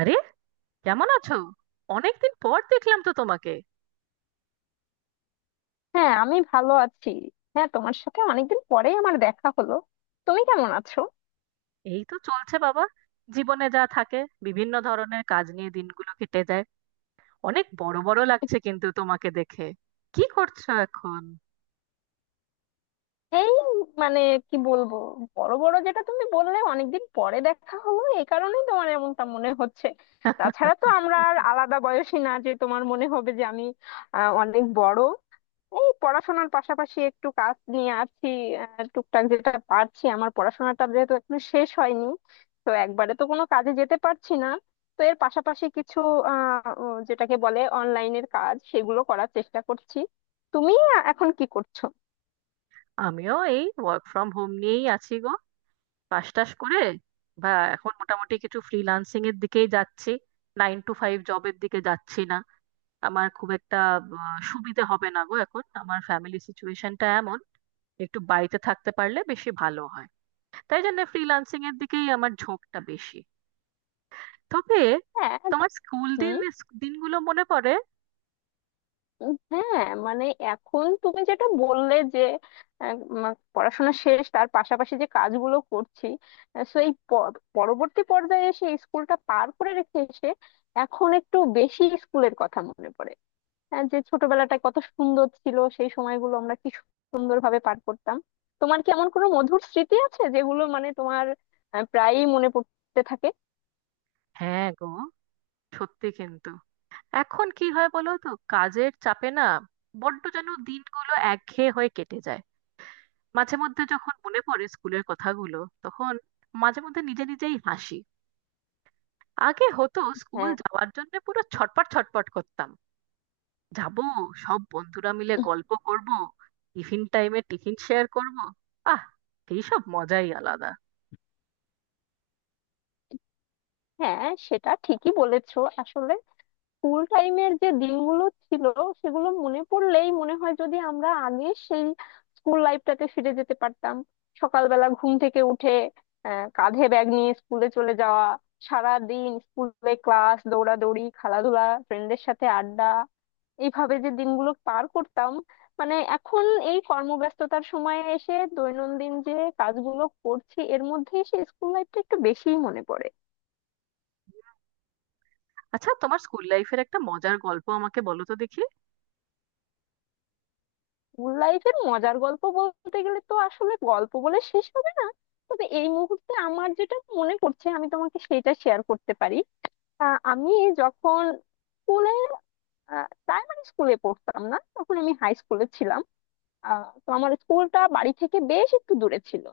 আরে, কেমন আছো? অনেকদিন পর দেখলাম তো তোমাকে। হ্যাঁ, আমি ভালো আছি। হ্যাঁ, তোমার সাথে অনেকদিন পরেই আমার দেখা হলো। তুমি কেমন আছো? এই তো চলছে বাবা। জীবনে যা থাকে, বিভিন্ন ধরনের কাজ নিয়ে দিনগুলো কেটে যায়। অনেক বড় বড় লাগছে কিন্তু তোমাকে দেখে। কি করছো এখন? এই, মানে, কি বলবো? বড় বড় যেটা তুমি বললে, অনেকদিন পরে দেখা হলো এই কারণেই তোমার এমনটা মনে হচ্ছে। তাছাড়া তো আমরা আর আলাদা বয়সী না যে তোমার মনে হবে যে আমি অনেক বড়। এই পড়াশোনার পাশাপাশি একটু কাজ নিয়ে আছি। টুকটাক যেটা পারছি, আমার পড়াশোনাটা যেহেতু এখনো শেষ হয়নি, তো একবারে তো কোনো কাজে যেতে পারছি না, তো এর পাশাপাশি কিছু যেটাকে বলে অনলাইনের কাজ সেগুলো করার চেষ্টা করছি। তুমি এখন কি করছো? আমিও এই ওয়ার্ক ফ্রম হোম নিয়েই আছি গো। পাশ টাশ করে, বা এখন মোটামুটি কিছু ফ্রিল্যান্সিং এর দিকেই যাচ্ছি। নাইন টু ফাইভ জবের দিকে যাচ্ছি না। আমার খুব একটা সুবিধে হবে না গো, এখন আমার ফ্যামিলি সিচুয়েশনটা এমন একটু বাড়িতে থাকতে পারলে বেশি ভালো হয়। তাই জন্য ফ্রিল্যান্সিং এর দিকেই আমার ঝোঁকটা বেশি। তবে হ্যাঁ। তোমার স্কুল দিন, দিনগুলো মনে পড়ে? হ্যাঁ, মানে, এখন তুমি যেটা বললে যে আহ, উম, পড়াশোনা শেষ তার পাশাপাশি যে কাজগুলো করছি, সো এই পরবর্তী পর্যায়ে এসে স্কুলটা পার করে রেখে এসে এখন একটু বেশি স্কুলের কথা মনে পড়ে। যে ছোটবেলাটা কত সুন্দর ছিল, সেই সময়গুলো আমরা কি সুন্দরভাবে পার করতাম। তোমার কি এমন কোনো মধুর স্মৃতি আছে যেগুলো মানে তোমার প্রায়ই মনে পড়তে থাকে? হ্যাঁ গো, সত্যি কিন্তু। এখন কি হয় বলো তো, কাজের চাপে না বড্ড যেন দিনগুলো একঘেয়ে হয়ে কেটে যায়। মাঝে মধ্যে যখন মনে পড়ে স্কুলের কথাগুলো, তখন মাঝে মধ্যে নিজে নিজেই হাসি। আগে হতো স্কুল হ্যাঁ। যাওয়ার জন্য পুরো ছটপট ছটপট করতাম। যাব, সব বন্ধুরা মিলে গল্প করব, টিফিন টাইমে টিফিন শেয়ার করব। আহ এইসব মজাই আলাদা। হ্যাঁ, সেটা ঠিকই বলেছো। আসলে স্কুল টাইমের যে দিনগুলো ছিল, সেগুলো মনে পড়লেই মনে হয় যদি আমরা আগে সেই স্কুল লাইফটাতে ফিরে যেতে পারতাম। সকালবেলা ঘুম থেকে উঠে কাঁধে ব্যাগ নিয়ে স্কুলে চলে যাওয়া, সারা দিন স্কুলে ক্লাস, দৌড়াদৌড়ি, খেলাধুলা, ফ্রেন্ডদের সাথে আড্ডা, এইভাবে যে দিনগুলো পার করতাম, মানে এখন এই কর্মব্যস্ততার সময়ে এসে দৈনন্দিন যে কাজগুলো করছি এর মধ্যে সেই স্কুল লাইফটা একটু বেশিই মনে পড়ে। আচ্ছা, তোমার স্কুল লাইফের একটা মজার গল্প আমাকে বলো তো দেখি। স্কুল লাইফের মজার গল্প বলতে গেলে তো আসলে গল্প বলে শেষ হবে না, তবে এই মুহূর্তে আমার যেটা মনে পড়ছে আমি তোমাকে সেটা শেয়ার করতে পারি। আমি যখন স্কুলে প্রাইমারি স্কুলে পড়তাম না, তখন আমি হাই স্কুলে ছিলাম। তো আমার স্কুলটা বাড়ি থেকে বেশ একটু দূরে ছিল।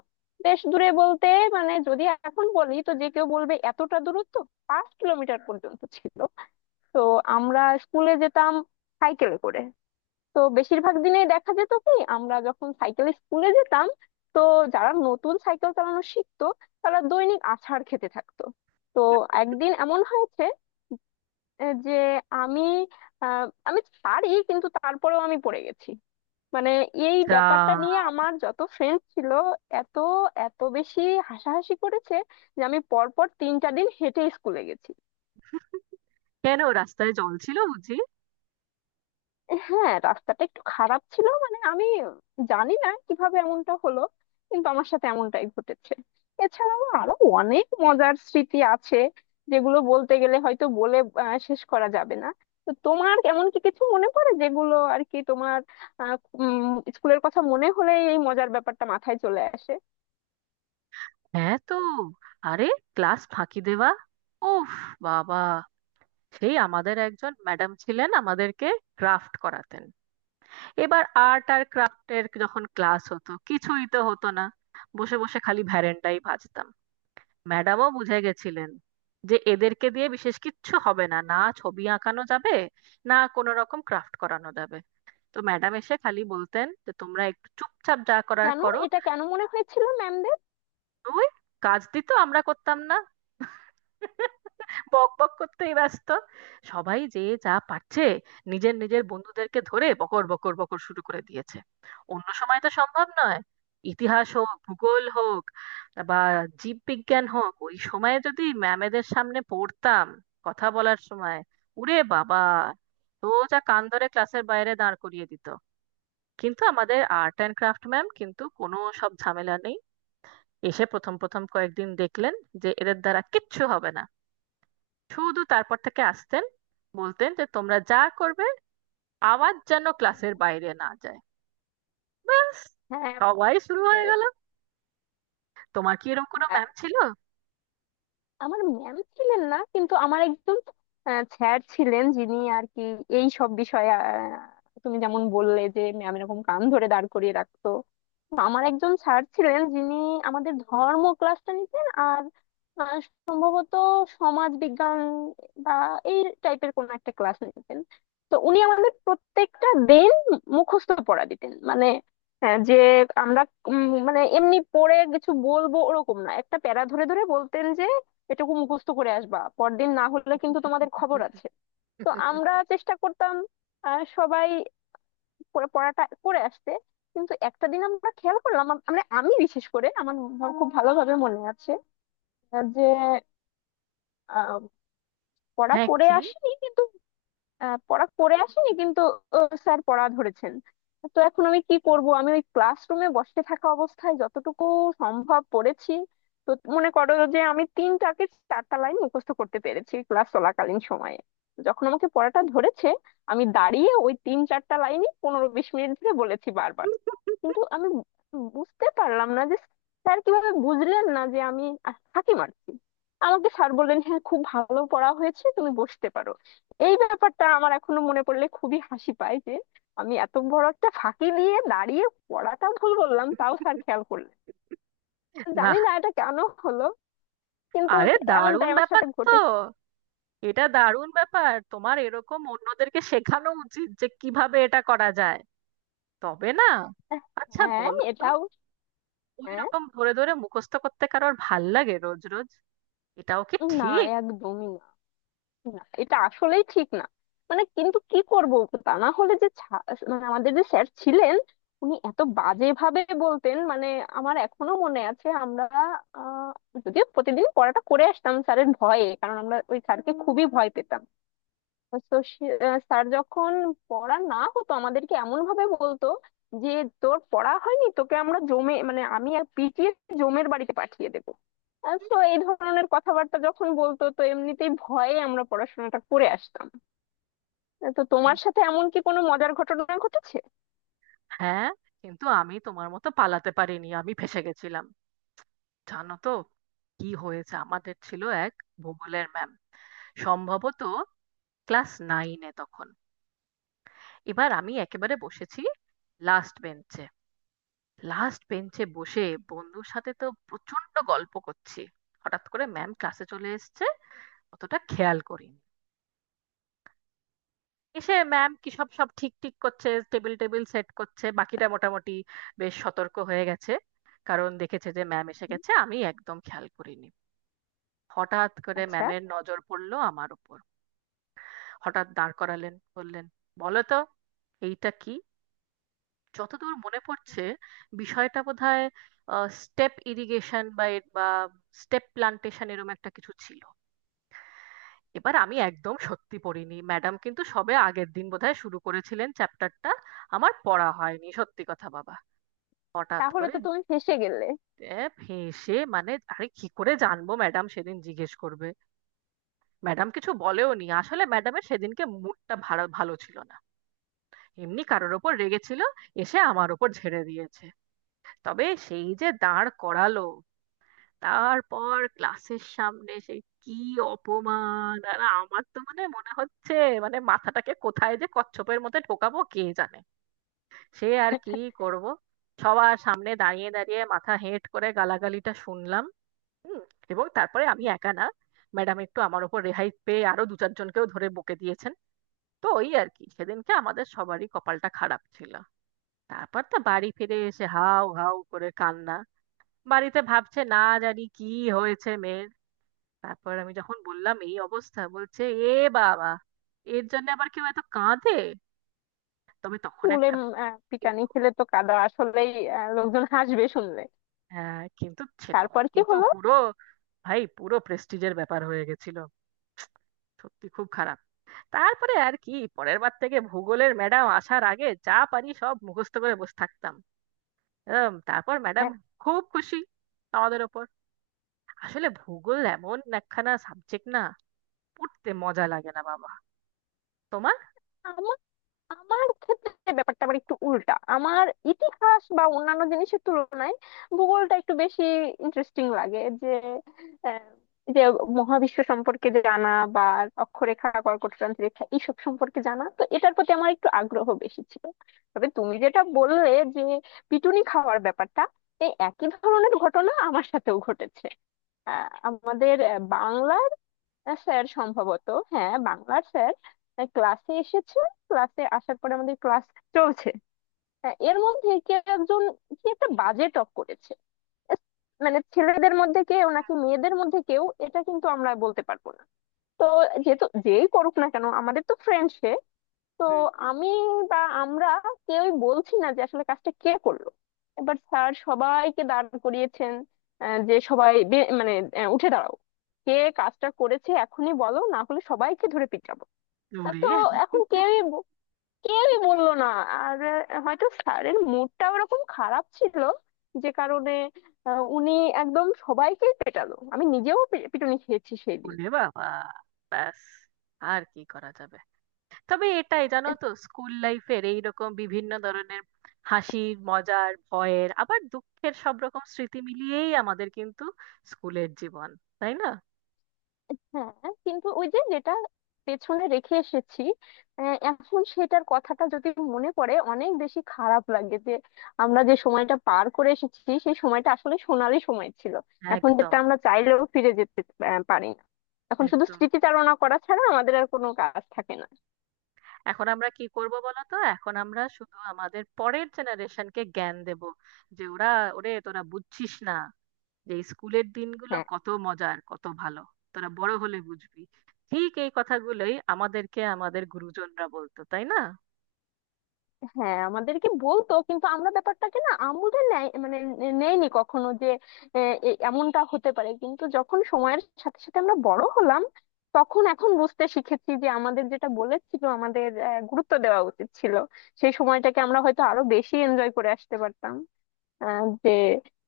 বেশ দূরে বলতে, মানে যদি এখন বলি তো যে কেউ বলবে এতটা দূরত্ব 5 কিলোমিটার পর্যন্ত ছিল। তো আমরা স্কুলে যেতাম সাইকেলে করে। তো বেশিরভাগ দিনে দেখা যেত কি, আমরা যখন সাইকেল স্কুলে যেতাম, তো যারা নতুন সাইকেল চালানো শিখতো তারা দৈনিক আছাড় খেতে থাকতো। তো একদিন এমন হয়েছে, যে আমি আমি পারি কিন্তু তারপরেও আমি পড়ে গেছি। মানে এই যা! ব্যাপারটা নিয়ে আমার যত ফ্রেন্ড ছিল, এত এত বেশি হাসাহাসি করেছে যে আমি পরপর 3-4 দিন হেঁটে স্কুলে গেছি। কেন, রাস্তায় জল ছিল বুঝি? হ্যাঁ, রাস্তাটা একটু খারাপ ছিল, মানে আমি জানি না কিভাবে এমনটা হলো, কিন্তু আমার সাথে এমনটাই ঘটেছে। এছাড়াও আরো অনেক মজার স্মৃতি আছে যেগুলো বলতে গেলে হয়তো বলে শেষ করা যাবে না। তো তোমার এমন কি কিছু মনে পড়ে যেগুলো আর কি তোমার আহ, উম, স্কুলের কথা মনে হলে এই মজার ব্যাপারটা মাথায় চলে আসে? হ্যাঁ তো। আরে, ক্লাস ফাঁকি দেওয়া, উফ বাবা! সেই আমাদের একজন ম্যাডাম ছিলেন, আমাদেরকে ক্রাফট করাতেন। এবার আর্ট আর ক্রাফটের যখন ক্লাস হতো, কিছুই তো হতো না। বসে বসে খালি ভ্যারেন্ডাই ভাজতাম। ম্যাডামও বুঝে গেছিলেন যে এদেরকে দিয়ে বিশেষ কিচ্ছু হবে না, না ছবি আঁকানো যাবে, না কোনো রকম ক্রাফট করানো যাবে। তো ম্যাডাম এসে খালি বলতেন যে তোমরা একটু চুপচাপ যা করার কেন করো। এটা কেন মনে হয়েছিল ম্যামদের? ওই, কাজ দিত আমরা করতাম না, বক বক করতেই ব্যস্ত। সবাই যে যা পারছে নিজের নিজের বন্ধুদেরকে ধরে বকর বকর বকর শুরু করে দিয়েছে। অন্য সময় তো সম্ভব নয়, ইতিহাস হোক ভূগোল হোক বা জীববিজ্ঞান হোক, ওই সময়ে যদি ম্যামেদের সামনে পড়তাম কথা বলার সময়, উরে বাবা! তো যা কান ধরে ক্লাসের বাইরে দাঁড় করিয়ে দিত। কিন্তু আমাদের আর্ট অ্যান্ড ক্রাফট ম্যাম কিন্তু কোনো সব ঝামেলা নেই। এসে প্রথম প্রথম কয়েকদিন দেখলেন যে এদের দ্বারা কিচ্ছু হবে না, শুধু তারপর থেকে আসতেন, বলতেন যে তোমরা যা করবে আওয়াজ যেন ক্লাসের বাইরে না যায়, ব্যাস। হ্যাঁ, সবাই বুঝতে শুরু হয়ে গেল। পেরেছি। তোমার কি এরকম কোনো ম্যাম ছিল? আমার ম্যাম ছিলেন না কিন্তু আমার একজন স্যার ছিলেন যিনি আর কি এই সব বিষয়ে, তুমি যেমন বললে যে ম্যাম এরকম কান ধরে দাঁড় করিয়ে রাখতো, তো আমার একজন স্যার ছিলেন যিনি আমাদের ধর্ম ক্লাসটা নিতেন আর আহ, সম্ভবত সমাজ বিজ্ঞান বা এই টাইপের কোন একটা ক্লাস নিতেন। তো উনি আমাদের প্রত্যেকটা দিন মুখস্থ পড়া দিতেন, মানে হ্যাঁ, যে আমরা মানে এমনি পড়ে কিছু বলবো ওরকম না, একটা প্যারা ধরে ধরে বলতেন এটুকু মুখস্থ করে আসবা পরদিন, না হলে কিন্তু তোমাদের খবর আছে। তো আমরা চেষ্টা করতাম সবাই পড়াটা করে আসতে, কিন্তু একটা দিন আমরা খেয়াল করলাম মানে আমি বিশেষ করে আমার আমার খুব ভালোভাবে মনে আছে যে আহ, পড়া হ্যাঁ করে কি, আসিনি কিন্তু, আহ, পড়া করে আসিনি কিন্তু স্যার পড়া ধরেছেন। তো এখন আমি কি করব, আমি ওই ক্লাসরুমে বসে থাকা অবস্থায় যতটুকু সম্ভব পড়েছি। তো মনে করো যে আমি তিনটাকে চারটা লাইন মুখস্থ করতে পেরেছি ক্লাস চলাকালীন সময়ে। যখন আমাকে পড়াটা ধরেছে আমি দাঁড়িয়ে ওই 3-4 লাইনই 15-20 মিনিট ধরে বলেছি বারবার, কিন্তু আমি বুঝতে পারলাম না যে স্যার কিভাবে বুঝলেন না যে আমি ফাঁকি মারছি। আমাকে স্যার বললেন, হ্যাঁ, খুব ভালো পড়া হয়েছে, তুমি বসতে পারো। এই ব্যাপারটা আমার এখনো মনে পড়লে খুবই হাসি পায় যে আমি এত বড় একটা ফাঁকি দিয়ে দাঁড়িয়ে পড়াটা ভুল বললাম, তাও স্যার খেয়াল করলেন। না। জানি না এটা কেন হলো, কিন্তু আরে এমনটাই দারুণ আমার ব্যাপার সাথে তো! ঘটেছে। এটা দারুণ ব্যাপার, তোমার এরকম অন্যদেরকে শেখানো উচিত যে কিভাবে এটা করা যায়। তবে না, আচ্ছা হ্যাঁ, বলো তো, এটাও ওই হ্যাঁ। রকম ধরে ধরে মুখস্থ করতে কারোর ভাল লাগে রোজ রোজ? এটাও কি না, ঠিক? একদমই না, এটা আসলেই ঠিক না। মানে কিন্তু কি করব, তা না হলে যে মানে আমাদের যে স্যার ছিলেন, উনি এত বাজে ভাবে বলতেন, মানে আমার এখনো মনে আছে আমরা আহ, যদিও প্রতিদিন পড়াটা করে আসতাম স্যারের ভয়ে, কারণ আমরা ওই স্যারকে খুবই ভয় পেতাম। তো স্যার যখন পড়া না হতো আমাদেরকে এমন ভাবে বলতো যে, তোর পড়া হয়নি তোকে আমরা জমে, মানে আমি আর পিটিয়ে জমের বাড়িতে পাঠিয়ে দেবো। তো এই ধরনের কথাবার্তা যখন বলতো তো এমনিতেই ভয়ে আমরা পড়াশোনাটা করে আসতাম। তো তোমার সাথে এমন কি কোনো মজার ঘটনা ঘটেছে? হ্যাঁ, কিন্তু আমি তোমার মতো পালাতে পারিনি, আমি ফেঁসে গেছিলাম জানো তো। কি হয়েছে, আমাদের ছিল এক ভূগোলের ম্যাম, সম্ভবত ক্লাস নাইনে তখন। এবার আমি একেবারে বসেছি লাস্ট বেঞ্চে। লাস্ট বেঞ্চে বসে বন্ধুর সাথে তো প্রচন্ড গল্প করছি। হঠাৎ করে ম্যাম ক্লাসে চলে এসেছে, অতটা খেয়াল করি। এসে ম্যাম কি সব সব ঠিক ঠিক করছে, টেবিল টেবিল সেট করছে, বাকিটা মোটামুটি বেশ সতর্ক হয়ে গেছে কারণ দেখেছে যে ম্যাম এসে হুম। গেছে, আমি একদম খেয়াল করিনি। হঠাৎ করে আচ্ছা। ম্যামের নজর পড়লো আমার উপর। হঠাৎ দাঁড় করালেন, বললেন বলো তো এইটা কি। যতদূর মনে পড়ছে বিষয়টা বোধহয় স্টেপ ইরিগেশন বা বা স্টেপ প্লান্টেশন এরকম একটা কিছু ছিল। এবার আমি একদম সত্যি পড়িনি ম্যাডাম, কিন্তু সবে আগের দিন বোধহয় শুরু করেছিলেন চ্যাপ্টারটা। আমার পড়া হয়নি সত্যি কথা বাবা। হঠাৎ তাহলে করে, তো তুমি ফেঁসে গেলে। এ, ফেঁসে মানে আরে কি করে জানবো ম্যাডাম সেদিন জিজ্ঞেস করবে। ম্যাডাম কিছু বলেও নি, আসলে ম্যাডামের সেদিনকে মুডটা ভালো ভালো ছিল না, এমনি কারোর ওপর রেগেছিল, এসে আমার ওপর ঝেড়ে দিয়েছে। তবে সেই যে দাঁড় করালো, তারপর ক্লাসের সামনে সে কি অপমান! আর আমার তো মানে মনে হচ্ছে মানে মাথাটাকে কোথায় যে কচ্ছপের মধ্যে ঢোকাবো কে জানে। সে আর কি করব, সবার সামনে দাঁড়িয়ে দাঁড়িয়ে মাথা হেঁট করে গালাগালিটা শুনলাম। হুম। এবং তারপরে আমি একা না, ম্যাডাম একটু আমার উপর রেহাই পেয়ে আরো দু চারজনকেও ধরে বকে দিয়েছেন। তো ওই আর কি, সেদিনকে আমাদের সবারই কপালটা খারাপ ছিল। তারপর তো বাড়ি ফিরে এসে হাউ হাউ করে কান্না। বাড়িতে ভাবছে না জানি কি হয়েছে মেয়ের। তারপর আমি যখন বললাম এই অবস্থা, বলছে এ বাবা, এর জন্য আবার কেউ এত কাঁদে! তবে তখন স্কুলে একটা পিটানি কিন্তু। খেলে তো কাদা আসলেই লোকজন হাসবে শুনলে। হ্যাঁ কিন্তু সে তখন তারপর কি কিন্তু হলো? পুরো, ভাই পুরো প্রেস্টিজের ব্যাপার হয়ে গেছিল, সত্যি খুব খারাপ। তারপরে আর কি, পরের বার থেকে ভূগোলের ম্যাডাম আসার আগে যা পারি সব মুখস্থ করে বসে থাকতাম। তারপর ম্যাডাম খুব খুশি আমাদের ওপর। আসলে ভূগোল এমন একখানা সাবজেক্ট না, পড়তে মজা লাগে না বাবা। তোমার? হ্যাঁ, আমার ক্ষেত্রে ব্যাপারটা আবার একটু উল্টা। আমার ইতিহাস বা অন্যান্য জিনিসের তুলনায় ভূগোলটা একটু বেশি ইন্টারেস্টিং লাগে, যে আহ, যে মহাবিশ্ব সম্পর্কে জানা বা অক্ষরেখা, কর্কটক্রান্তি রেখা এইসব সম্পর্কে জানা, তো এটার প্রতি আমার একটু আগ্রহ বেশি ছিল। তবে তুমি যেটা বললে যে পিটুনি খাওয়ার ব্যাপারটা, এই একই ধরনের ঘটনা আমার সাথেও ঘটেছে। আমাদের বাংলা স্যার, সম্ভবত হ্যাঁ, বাংলার স্যার ক্লাসে এসেছে। ক্লাসে আসার পরে আমাদের ক্লাস চলছে, হ্যাঁ, এর মধ্যে কি একজন কি একটা বাজে টক করেছে। এস, মানে ছেলেদের মধ্যে কেউ নাকি মেয়েদের মধ্যে কেউ, এটা কিন্তু আমরা বলতে পারবো না। তো যেহেতু যেই করুক না কেন আমাদের তো ফ্রেন্ড সে, তো হুম। আমি বা আমরা কেউই বলছি না যে আসলে কাজটা কে করলো। এবার স্যার সবাইকে দাঁড় করিয়েছেন যে সবাই মানে উঠে দাঁড়াও, কে কাজটা করেছে এখনই বলো, না হলে সবাইকে ধরে পিটাবো। তো ওরে, এখন কেউই বললো না, আর হয়তো স্যারের মুডটা ওরকম খারাপ ছিল, যে কারণে উনি একদম সবাইকেই পেটালো, আমি নিজেও পিটুনি খেয়েছি সেই দিন। ওরে বাবা, ব্যাস আর কি করা যাবে। তবে এটাই জানো তো, স্কুল লাইফের এইরকম বিভিন্ন ধরনের হাসির, মজার, ভয়ের, আবার দুঃখের, সব রকম স্মৃতি মিলিয়েই আমাদের কিন্তু স্কুলের জীবন, তাই না? হ্যাঁ, কিন্তু ওই যে যেটা পেছনে রেখে এসেছি এখন সেটার কথাটা যদি মনে পড়ে, অনেক বেশি খারাপ লাগে যে আমরা যে সময়টা পার করে এসেছি সেই সময়টা আসলে সোনালি সময় ছিল। এখন একদম। যেটা আমরা চাইলেও ফিরে যেতে পারি না। এখন শুধু একদম। স্মৃতিচারণা করা ছাড়া আমাদের আর কোনো কাজ থাকে না। এখন আমরা কি করব বলো তো, এখন আমরা শুধু আমাদের পরের জেনারেশনকে জ্ঞান দেব যে ওরা, ওরে তোরা বুঝছিস না যে স্কুলের দিনগুলো হ্যাঁ। কত মজার, কত ভালো, তোরা বড় হলে বুঝবি। ঠিক এই কথাগুলোই আমাদেরকে আমাদের গুরুজনরা বলতো তাই না। হ্যাঁ, আমাদেরকে বলতো কিন্তু আমরা ব্যাপারটাকে না আমলে নেয়, মানে নেয়নি কখনো যে এমনটা হতে পারে। কিন্তু যখন সময়ের সাথে সাথে আমরা বড় হলাম, তখন এখন বুঝতে শিখেছি যে আমাদের যেটা বলেছিল, আমাদের গুরুত্ব দেওয়া উচিত ছিল, সেই সময়টাকে আমরা হয়তো আরো বেশি এনজয় করে আসতে পারতাম, যে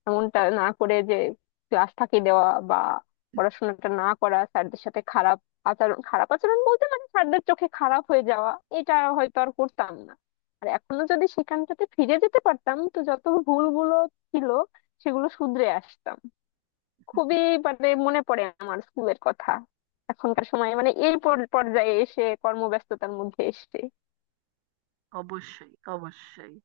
এমনটা না করে যে ক্লাস ফাঁকি দেওয়া বা পড়াশোনাটা না করা, স্যারদের সাথে খারাপ আচরণ, খারাপ আচরণ বলতে মানে স্যারদের চোখে খারাপ হয়ে যাওয়া, এটা হয়তো আর করতাম না। আর এখনো যদি সেখানটাতে ফিরে যেতে পারতাম তো যত ভুলগুলো ছিল সেগুলো শুধরে আসতাম। খুবই মানে মনে পড়ে আমার স্কুলের কথা এখনকার সময়ে, মানে এই পর্যায়ে এসে কর্মব্যস্ততার মধ্যে এসে অবশ্যই, অবশ্যই।